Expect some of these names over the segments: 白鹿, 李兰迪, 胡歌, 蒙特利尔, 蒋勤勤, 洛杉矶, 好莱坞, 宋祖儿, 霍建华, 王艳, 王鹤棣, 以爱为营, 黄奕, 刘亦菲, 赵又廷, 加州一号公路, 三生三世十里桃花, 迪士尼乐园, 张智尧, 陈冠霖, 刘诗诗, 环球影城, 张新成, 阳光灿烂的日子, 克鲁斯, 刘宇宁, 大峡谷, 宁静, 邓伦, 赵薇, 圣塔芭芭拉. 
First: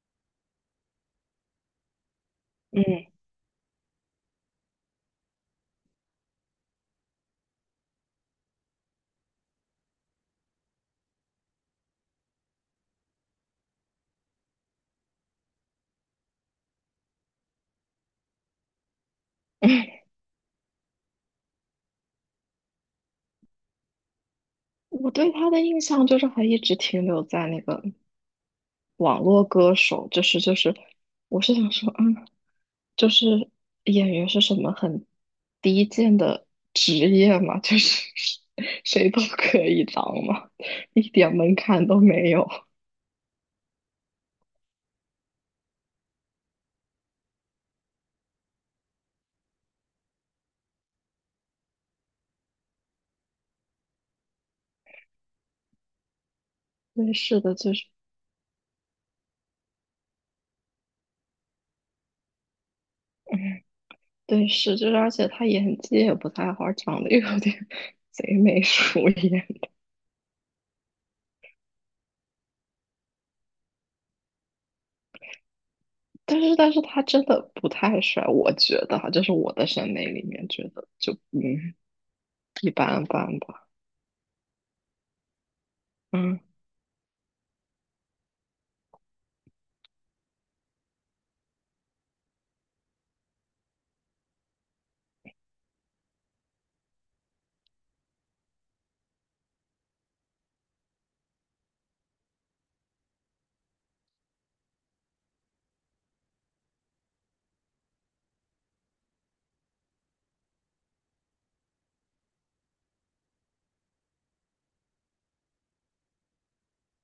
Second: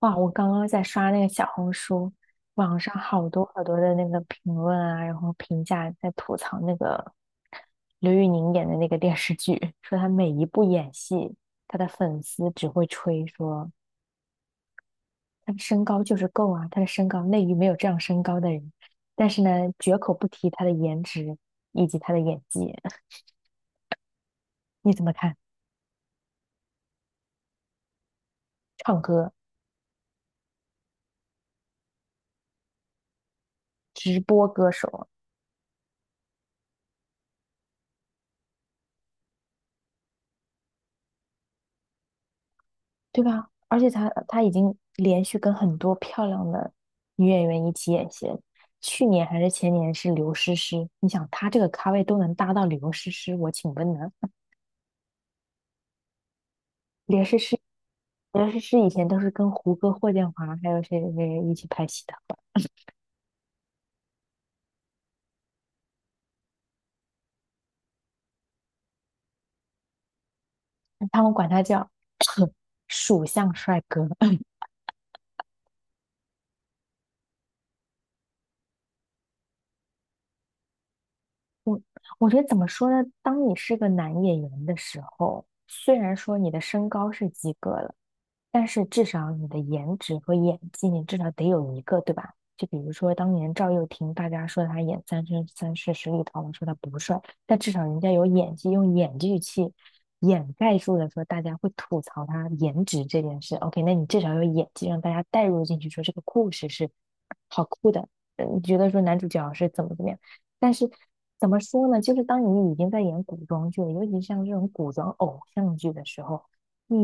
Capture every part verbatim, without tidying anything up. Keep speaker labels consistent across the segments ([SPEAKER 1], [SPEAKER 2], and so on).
[SPEAKER 1] 哇，我刚刚在刷那个小红书，网上
[SPEAKER 2] 嗯，
[SPEAKER 1] 好多好多的那个评论啊，然后评价在吐槽那个刘宇宁演的那个电视剧，说他每一部演戏，他的粉丝只会吹说他的身高就是够啊，他的身高内娱没有这样身高的人，但是呢，绝 口不提他的颜值以及他的演技。你怎
[SPEAKER 2] 我
[SPEAKER 1] 么
[SPEAKER 2] 对
[SPEAKER 1] 看？
[SPEAKER 2] 他的印象就是还一直停留在那个
[SPEAKER 1] 唱
[SPEAKER 2] 网
[SPEAKER 1] 歌，
[SPEAKER 2] 络歌手，就是就是，我是想说，嗯，就是演
[SPEAKER 1] 直
[SPEAKER 2] 员是
[SPEAKER 1] 播
[SPEAKER 2] 什
[SPEAKER 1] 歌
[SPEAKER 2] 么很
[SPEAKER 1] 手。
[SPEAKER 2] 低贱的职业嘛，就是 谁都可以当嘛，一点门槛都没有。
[SPEAKER 1] 对吧？而且他他已经连续跟很多漂亮的女演员一起演戏了。去年还是前年是刘诗诗，你想他这个咖位都能搭到刘诗诗，我请问呢？
[SPEAKER 2] 对，
[SPEAKER 1] 刘诗
[SPEAKER 2] 是的，
[SPEAKER 1] 诗，
[SPEAKER 2] 就是，
[SPEAKER 1] 刘诗诗以前都是跟胡歌、霍建华还有谁谁谁一起拍戏的，
[SPEAKER 2] 嗯，对，是就是，而且他演技也不太好，长得又有点 贼眉鼠眼。
[SPEAKER 1] 他们管他叫 属相帅哥。
[SPEAKER 2] 但是但是他真的不太帅，我觉得哈，就是我的审美里面觉得就嗯
[SPEAKER 1] 我我觉得怎么
[SPEAKER 2] 一
[SPEAKER 1] 说
[SPEAKER 2] 般
[SPEAKER 1] 呢？
[SPEAKER 2] 般
[SPEAKER 1] 当你
[SPEAKER 2] 吧，
[SPEAKER 1] 是个男演员的时候，虽然说
[SPEAKER 2] 嗯，
[SPEAKER 1] 你的身高是及格了，但是至少你的颜值和演技，你至少得有一个，对吧？就比如说当年赵又廷，大家说他演《三生三世十里桃花》说他不帅，但至少人家有演技，用演技去掩盖住了说大家会吐槽他颜值这件事。OK，那你至少有演技，让大家带入进去，说这个故事是好酷的。呃你觉得说男主角是怎么怎么样？但是怎么说呢？就是当你已经在演古装剧了，尤其像这种古装偶像剧的时候，你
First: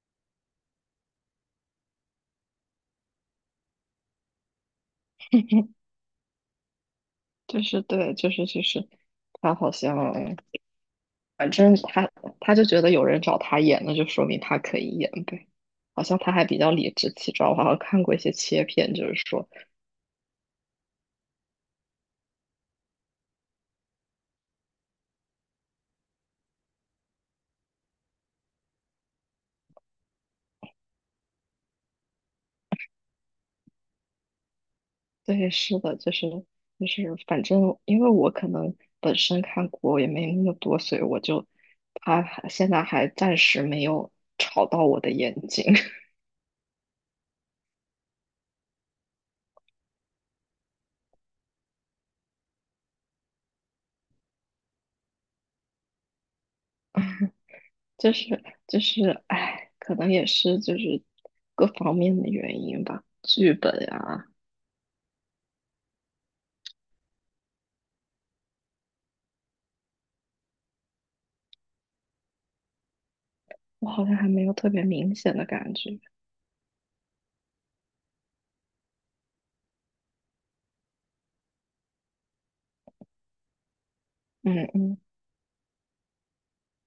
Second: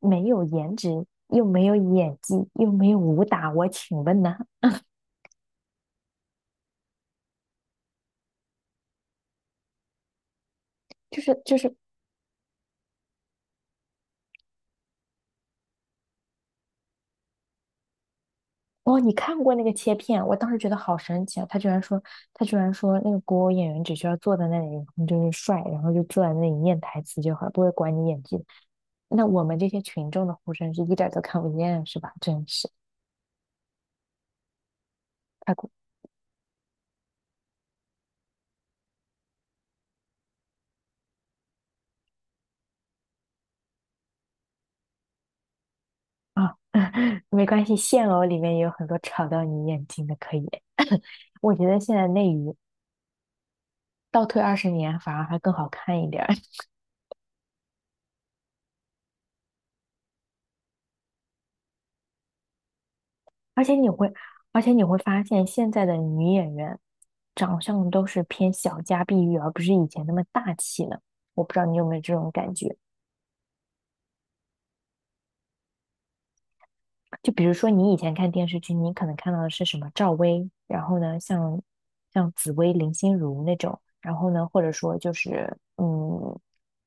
[SPEAKER 1] 没有颜值，又没有演技，又没有武打，我请问呢？
[SPEAKER 2] 就是对，就是就是他好像
[SPEAKER 1] 就是
[SPEAKER 2] 反
[SPEAKER 1] 就是
[SPEAKER 2] 正他他就觉得有人找他演，那就说明他可以演呗。好像他还比较理直气壮，我好像看过一些切片，
[SPEAKER 1] 哦，
[SPEAKER 2] 就
[SPEAKER 1] 你
[SPEAKER 2] 是
[SPEAKER 1] 看
[SPEAKER 2] 说，
[SPEAKER 1] 过那个切片？我当时觉得好神奇啊！他居然说他居然说那个古偶演员只需要坐在那里，然后就是帅，然后就坐在那里念台词就好，不会管你演技。那我们这些群众的呼声是一点儿都看不见，是吧？真是。
[SPEAKER 2] 对，
[SPEAKER 1] 太过。
[SPEAKER 2] 是的，就是就是，反正因为我可能本身看过也没那么多，所以我就他还现在还暂时没有吵到我的眼睛。
[SPEAKER 1] 啊，没关系，现偶里面也有很多吵到你眼睛的，可以。我觉得现在内娱倒退二十年反而还更好看一点儿。
[SPEAKER 2] 就是就是，哎，可能也是就是各方面的原因吧。剧
[SPEAKER 1] 而
[SPEAKER 2] 本
[SPEAKER 1] 且你会，
[SPEAKER 2] 啊，
[SPEAKER 1] 而且你会发现现在的女演员长相都是偏小家碧玉，而不是以前那么大气了。我不知道你有没有这种感觉。
[SPEAKER 2] 我好像还没有特别明显的感觉。
[SPEAKER 1] 就比如说你以前看电视剧，你可能看到的是什么赵薇，然后呢，像像紫薇、林心如那种，然后呢，或
[SPEAKER 2] 嗯
[SPEAKER 1] 者说
[SPEAKER 2] 嗯
[SPEAKER 1] 就是嗯，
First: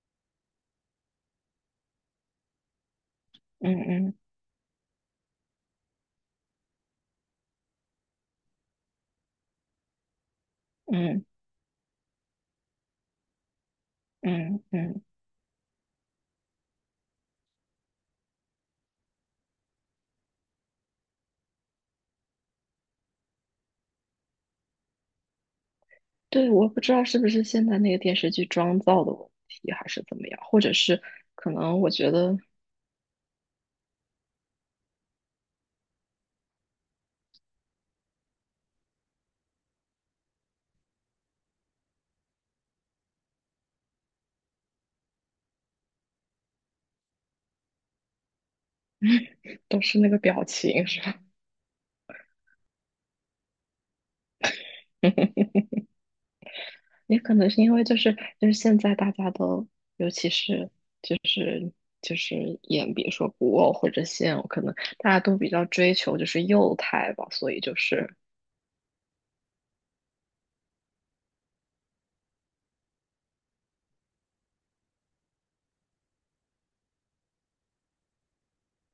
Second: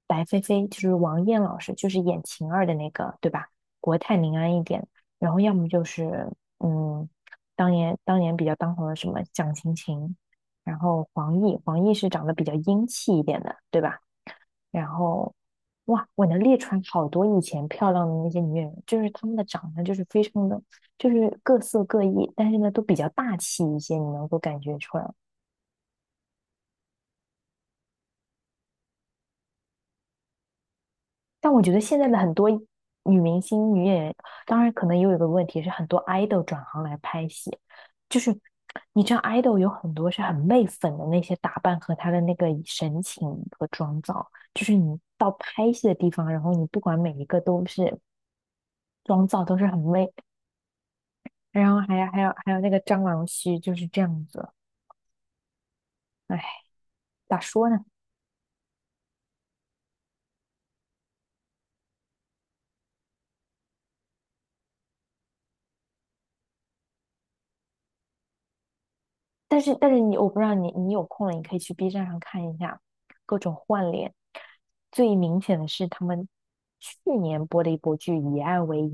[SPEAKER 1] 白飞飞，就是王艳老师，就是演晴儿的那个，对吧？
[SPEAKER 2] 嗯
[SPEAKER 1] 国泰
[SPEAKER 2] 嗯
[SPEAKER 1] 民安一点，然后要么就是嗯，当年当年比较当红的什么蒋勤勤，然后
[SPEAKER 2] 嗯
[SPEAKER 1] 黄奕，黄奕是长得比较英气一点的，对吧？
[SPEAKER 2] 嗯
[SPEAKER 1] 然
[SPEAKER 2] 嗯，
[SPEAKER 1] 后哇，我能列出来好多以前漂亮的那些女演员，就是她们的长相就是非常的，就是各色各异，但是呢都比较大气一些，你能够感觉出来。
[SPEAKER 2] 对，我不知道是不是现在那个电视剧妆造的问题，还是怎么样，或者是可
[SPEAKER 1] 但我觉得
[SPEAKER 2] 能我
[SPEAKER 1] 现在
[SPEAKER 2] 觉
[SPEAKER 1] 的很
[SPEAKER 2] 得
[SPEAKER 1] 多女明星、女演员，当然可能也有一个问题是，很多 idol 转行来拍戏，就是你知道 idol 有很多是很媚粉的那些打扮和她的那个神情和妆造，就是你到拍戏的地方，然后你不管每一个都是妆造都是很
[SPEAKER 2] 都是那
[SPEAKER 1] 媚。
[SPEAKER 2] 个表情，是吧？
[SPEAKER 1] 然后还有还有还有那个蟑螂须就是这样子，哎，
[SPEAKER 2] 也可
[SPEAKER 1] 咋
[SPEAKER 2] 能是
[SPEAKER 1] 说
[SPEAKER 2] 因
[SPEAKER 1] 呢？
[SPEAKER 2] 为就是就是现在大家都，尤其是就是就是演比如说古偶或者现偶，可能大家都比较追求就是幼态吧，所以就是，
[SPEAKER 1] 但是但是你我不知道你你有空了，你可以去 B 站上看一下各种换脸。最明显的是他们去年播的一部剧《以爱为营》，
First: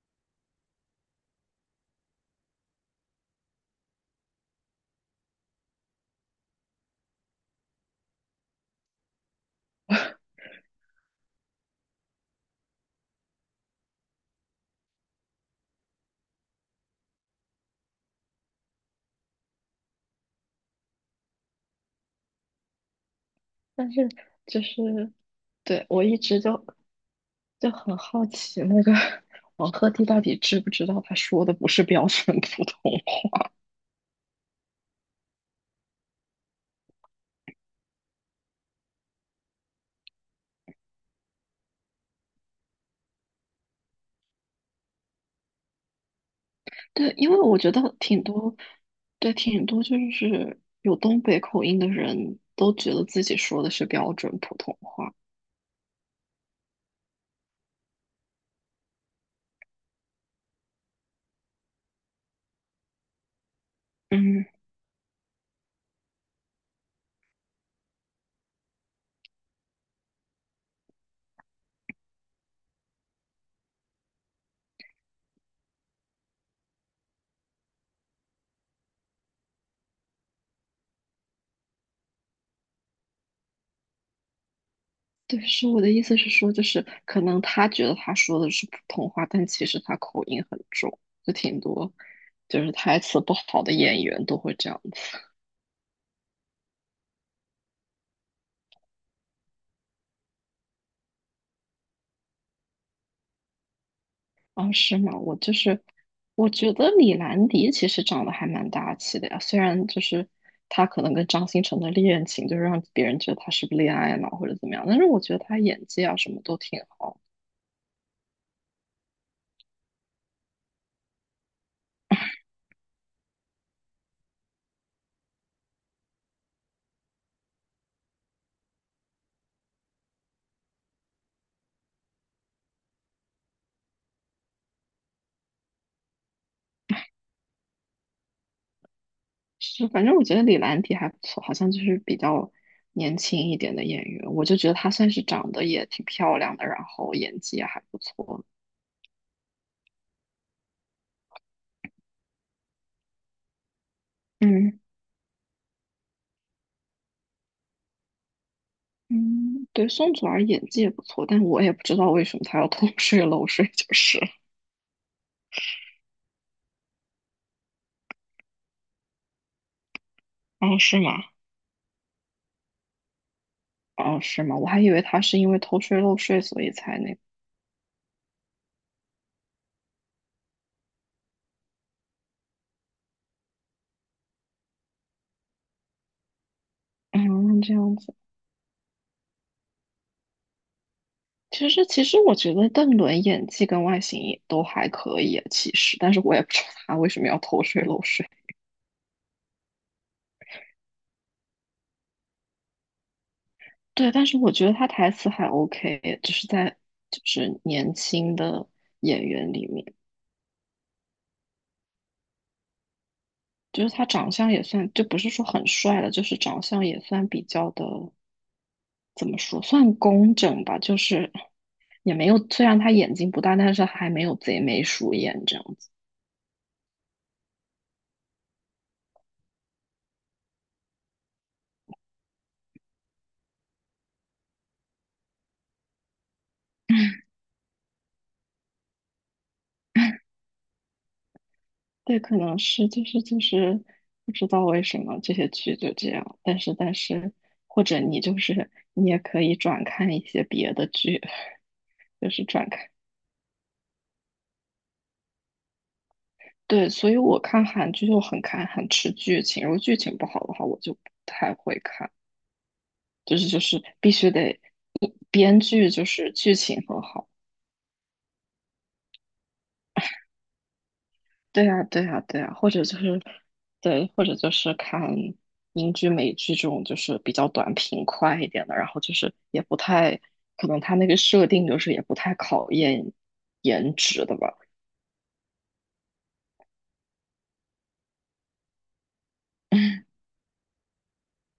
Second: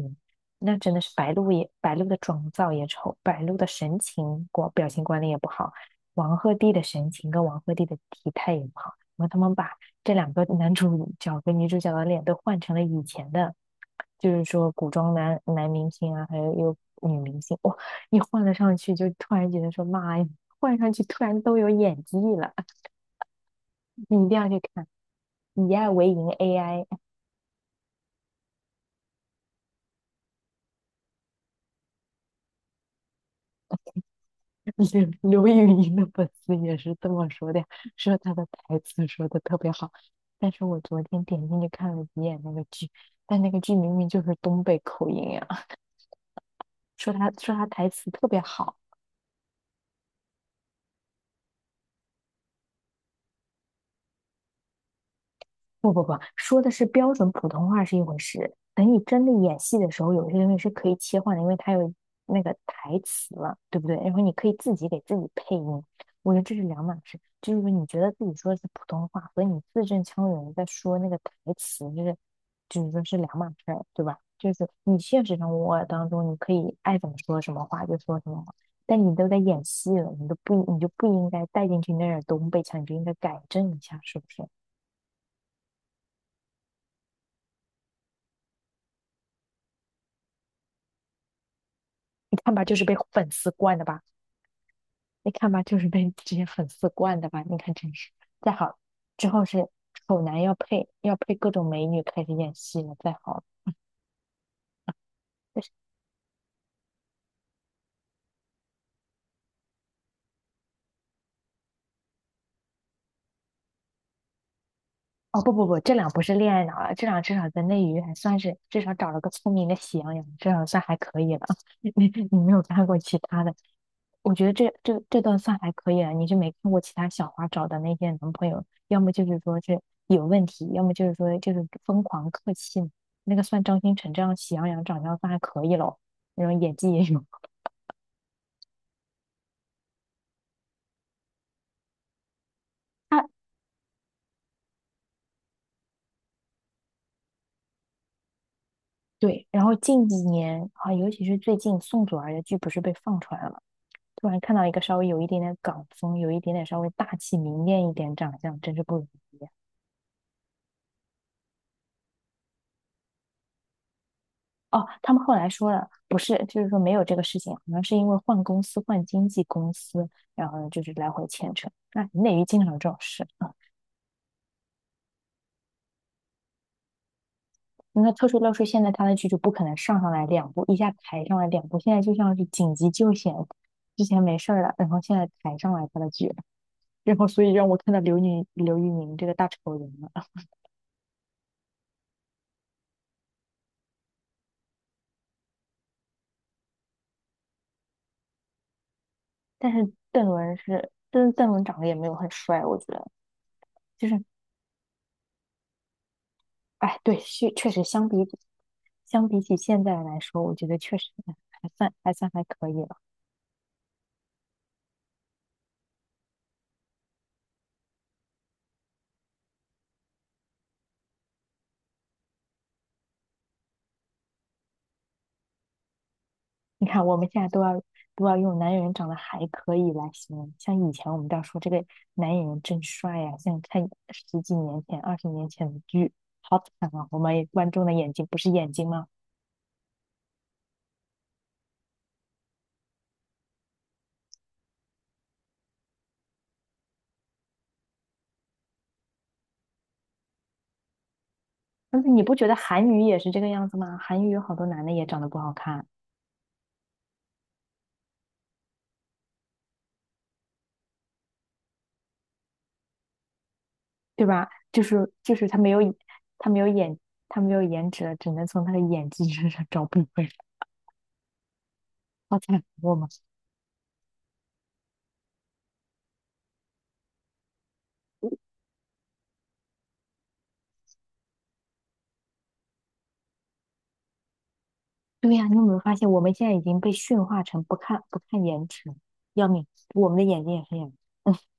[SPEAKER 1] 那真的是白鹿也白鹿的妆造也丑，白鹿的神情管表情管理也不好，王鹤棣的神情跟王鹤棣的体态也不好。然后他们把这两个男主角跟女主角的脸都换成了以前的，就是说古装男男明星啊，还有有女明星，哇，一换了上去就突然觉得说妈呀！换上去突然都有演技了，
[SPEAKER 2] 但
[SPEAKER 1] 你
[SPEAKER 2] 是
[SPEAKER 1] 一定要去
[SPEAKER 2] 就
[SPEAKER 1] 看。
[SPEAKER 2] 是
[SPEAKER 1] 以
[SPEAKER 2] 对
[SPEAKER 1] 爱
[SPEAKER 2] 我
[SPEAKER 1] 为
[SPEAKER 2] 一
[SPEAKER 1] 营
[SPEAKER 2] 直就
[SPEAKER 1] A I,
[SPEAKER 2] 就很好奇那个 王鹤棣到底知不知道他说的不是标准普通话？
[SPEAKER 1] 刘 刘宇宁的粉丝也是这么说的，说他的台词说的特别好。但是我昨天点进去看了几眼那个剧，但那个剧明明就是东北口音呀，
[SPEAKER 2] 对，
[SPEAKER 1] 说
[SPEAKER 2] 因
[SPEAKER 1] 他
[SPEAKER 2] 为
[SPEAKER 1] 说
[SPEAKER 2] 我
[SPEAKER 1] 他
[SPEAKER 2] 觉得
[SPEAKER 1] 台词
[SPEAKER 2] 挺
[SPEAKER 1] 特别
[SPEAKER 2] 多，
[SPEAKER 1] 好。
[SPEAKER 2] 对挺多就是有东北口音的人都觉得自己说的是标准普通话。
[SPEAKER 1] 不不不，说的是标准普通话是一回事，等你真的演戏的时候，有些东西是可以切换的，因为它有那个台词了，对不对？然后你
[SPEAKER 2] 嗯，
[SPEAKER 1] 可以自己给自己配音，我觉得这是两码事。就是说你觉得自己说的是普通话，和你字正腔圆地在说那个台词，就是就是说是两码事儿，对吧？就是你现实生活当中，你可以爱怎么说什么话就说什么话，但你都在演戏了，你都不你就不应该带进去那点东北腔，你就应该改正一下，是不是？
[SPEAKER 2] 对，是我的意思是说，就是可能他觉得他说的是普通话，但其实他口音很重，就挺多，
[SPEAKER 1] 你看
[SPEAKER 2] 就
[SPEAKER 1] 吧，
[SPEAKER 2] 是
[SPEAKER 1] 就是被
[SPEAKER 2] 台词
[SPEAKER 1] 粉
[SPEAKER 2] 不
[SPEAKER 1] 丝
[SPEAKER 2] 好的
[SPEAKER 1] 惯的吧？
[SPEAKER 2] 演员都会这样子。
[SPEAKER 1] 你看吧，就是被这些粉丝惯的吧？你看真是，再好之后是丑男要配要配各种美女开始演戏了，再好
[SPEAKER 2] 啊，是吗？我就
[SPEAKER 1] 就是
[SPEAKER 2] 是，我觉得李兰迪其实长得还蛮大气的呀，虽然就是他可能跟张新成的恋情，就是让别人觉得他是不是恋爱脑或者怎么样，但是我觉得
[SPEAKER 1] 哦不
[SPEAKER 2] 他
[SPEAKER 1] 不不，
[SPEAKER 2] 演
[SPEAKER 1] 这
[SPEAKER 2] 技
[SPEAKER 1] 俩
[SPEAKER 2] 啊
[SPEAKER 1] 不
[SPEAKER 2] 什
[SPEAKER 1] 是
[SPEAKER 2] 么
[SPEAKER 1] 恋
[SPEAKER 2] 都
[SPEAKER 1] 爱脑
[SPEAKER 2] 挺
[SPEAKER 1] 了，这俩
[SPEAKER 2] 好。
[SPEAKER 1] 至少在内娱还算是至少找了个聪明的喜羊羊，这样算还可以了。你你没有看过其他的，我觉得这这这段算还可以了，你是没看过其他小花找的那些男朋友，要么就是说是有问题，要么就是说就是疯狂客气。那个算张新成这样喜羊羊长相算还可以咯，那种演技也有。
[SPEAKER 2] 是，反正我觉得李兰迪还不错，好像就是比较年
[SPEAKER 1] 啊。
[SPEAKER 2] 轻一点的演员，我就觉得她算是长得也挺漂亮的，然后演技也还不错。
[SPEAKER 1] 对，然后近几年啊，尤其是最近宋祖儿的剧不是被放出来了吗？突然看到一个
[SPEAKER 2] 嗯
[SPEAKER 1] 稍微有一点点港风，有一点点稍微大气明艳一点长相，真是不容易。
[SPEAKER 2] 嗯，对，宋祖儿演技也不错，但我也不知道为什么她要偷税漏税，就是。
[SPEAKER 1] 哦，他们后来说了，不是，就是说没有这个事情，好像是因为换公司、换经纪公司，然后呢
[SPEAKER 2] 哦，
[SPEAKER 1] 就是
[SPEAKER 2] 是
[SPEAKER 1] 来
[SPEAKER 2] 吗？
[SPEAKER 1] 回牵扯。那内娱经常有这种事啊。
[SPEAKER 2] 哦，是吗？我还以为她是因为偷税漏税所以才那个。
[SPEAKER 1] 那特殊乐视现在他的剧就不可能上上来两部，一下抬上来两部，现在就像是紧急救险，之前没事儿了，然后现在抬上来他的剧，然后所以
[SPEAKER 2] 嗯，
[SPEAKER 1] 让
[SPEAKER 2] 这
[SPEAKER 1] 我看
[SPEAKER 2] 样
[SPEAKER 1] 到
[SPEAKER 2] 子。
[SPEAKER 1] 刘宁、刘宇宁这个大丑人了。
[SPEAKER 2] 其实，其实我觉得邓伦演技跟外形也都还可以啊，其实，但是我也不知道他为什么要偷税漏税。
[SPEAKER 1] 但是邓伦是，邓邓伦长得也没有很帅，我觉得。就
[SPEAKER 2] 对，
[SPEAKER 1] 是。
[SPEAKER 2] 但是我觉得他台词还 OK,就是在
[SPEAKER 1] 哎，对，
[SPEAKER 2] 就
[SPEAKER 1] 确
[SPEAKER 2] 是
[SPEAKER 1] 确实
[SPEAKER 2] 年
[SPEAKER 1] 相比
[SPEAKER 2] 轻
[SPEAKER 1] 起
[SPEAKER 2] 的演
[SPEAKER 1] 相比
[SPEAKER 2] 员
[SPEAKER 1] 起
[SPEAKER 2] 里
[SPEAKER 1] 现
[SPEAKER 2] 面，
[SPEAKER 1] 在来说，我觉得确实还算还算还可以了。
[SPEAKER 2] 就是他长相也算，就不是说很帅了，就是长相也算比较的，怎么说，算工整吧，就是也没有，虽然他眼睛不大，但是还没有贼眉鼠眼这样子。
[SPEAKER 1] 你看，我们现在都要都要用男演员长得还可以来形容，像以前我们都要说这个男演员真帅呀、像看十几年前、二十年前的剧，好惨啊！我们观众的眼睛不是眼睛吗？
[SPEAKER 2] 对，可能是就是就是不知道为什么这些剧就这样，但是但是或者你就是你也可以转看一些别的剧，
[SPEAKER 1] 但是你
[SPEAKER 2] 就
[SPEAKER 1] 不
[SPEAKER 2] 是
[SPEAKER 1] 觉得
[SPEAKER 2] 转
[SPEAKER 1] 韩
[SPEAKER 2] 看。
[SPEAKER 1] 语也是这个样子吗？韩语有好多男的也长得不好看，
[SPEAKER 2] 对，所以我看韩剧就很看很吃剧情，如果剧情不好的话，我就不太会看。就是就是必
[SPEAKER 1] 对
[SPEAKER 2] 须
[SPEAKER 1] 吧？
[SPEAKER 2] 得
[SPEAKER 1] 就是就是他
[SPEAKER 2] 编
[SPEAKER 1] 没有
[SPEAKER 2] 剧就是
[SPEAKER 1] 他
[SPEAKER 2] 剧
[SPEAKER 1] 没有
[SPEAKER 2] 情
[SPEAKER 1] 演
[SPEAKER 2] 很好。
[SPEAKER 1] 他没有颜值了，只能从他的演技身上找补回来。
[SPEAKER 2] 对呀，对呀，
[SPEAKER 1] 好
[SPEAKER 2] 对呀，
[SPEAKER 1] 惨，
[SPEAKER 2] 或者
[SPEAKER 1] 我
[SPEAKER 2] 就
[SPEAKER 1] 们。
[SPEAKER 2] 是对，或者就是看英剧、美剧这种就是比较短平快一点的，然后就是也不太可能他那个设定就是也不太考验颜值的吧。
[SPEAKER 1] 对呀，你有没有发现，我们现在已经被驯化成不看不看颜值，要命！我们的眼睛也是眼，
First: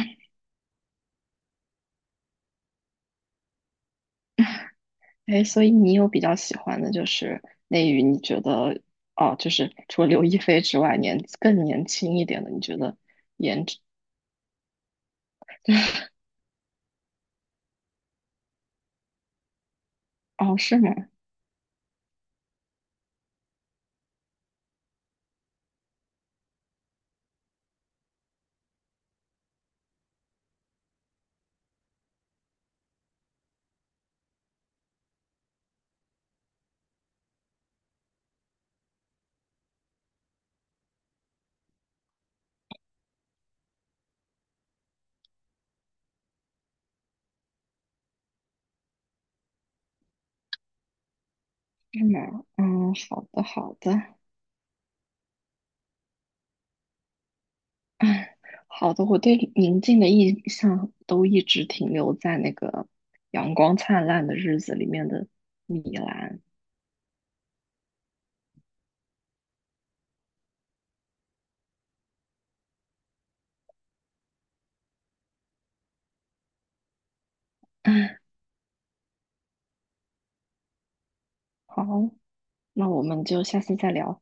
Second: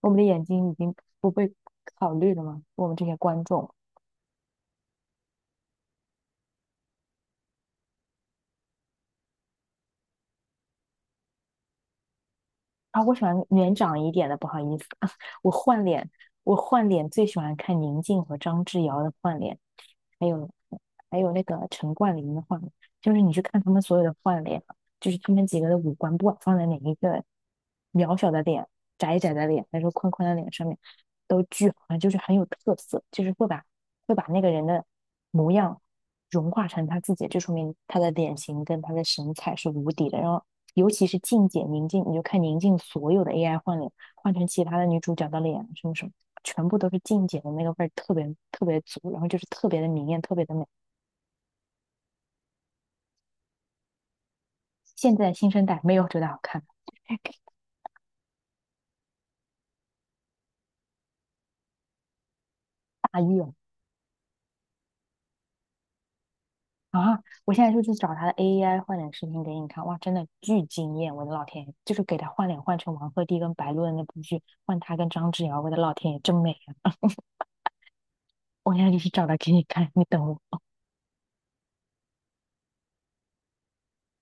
[SPEAKER 1] 我们的眼睛已经不被考虑了吗？我们这些观众。
[SPEAKER 2] 哎，所以你有比较喜欢的就是内娱，你觉得哦，就是除了刘亦菲之外，年更年轻一点的，你觉得
[SPEAKER 1] 啊，我喜欢
[SPEAKER 2] 颜
[SPEAKER 1] 年
[SPEAKER 2] 值
[SPEAKER 1] 长一点的，不好意思，我换脸，我换脸最喜欢看宁静和张智尧的换脸，还有
[SPEAKER 2] 哦，是吗？
[SPEAKER 1] 还有那个陈冠霖的换脸，就是你去看他们所有的换脸，就是他们几个的五官，不管放在哪一个渺小的脸、窄窄的脸，还是宽宽的脸上面，都巨好看，就是很有特色，就是会把会把那个人的模样融化成他自己，就说明他的脸型跟他的神采是无敌的。然后尤其是静姐宁静，你就看宁静所有的 A I 换脸，换成其他的女主角的脸，什么什么，全部都是静姐的那个味儿特别特别足，然后就是特别的明艳，特别的美。
[SPEAKER 2] 是吗？嗯，好的，好的，
[SPEAKER 1] 现在新生代没有觉得好看。
[SPEAKER 2] 哎，好的，我对宁静的印象都一直停留在那个
[SPEAKER 1] 大意了
[SPEAKER 2] 《阳光灿烂的日子》里面的米兰。
[SPEAKER 1] 啊！我现在就去找她的 A I 换脸视频给你看，哇，真的巨惊艳！我的老天爷，就是给她换脸换成王鹤棣跟白鹿的那部剧，换她跟张智尧，我的老天爷，真美啊！
[SPEAKER 2] 哎，
[SPEAKER 1] 我现在就去找她给你看，你等我。
[SPEAKER 2] 好，那我们就下次再聊。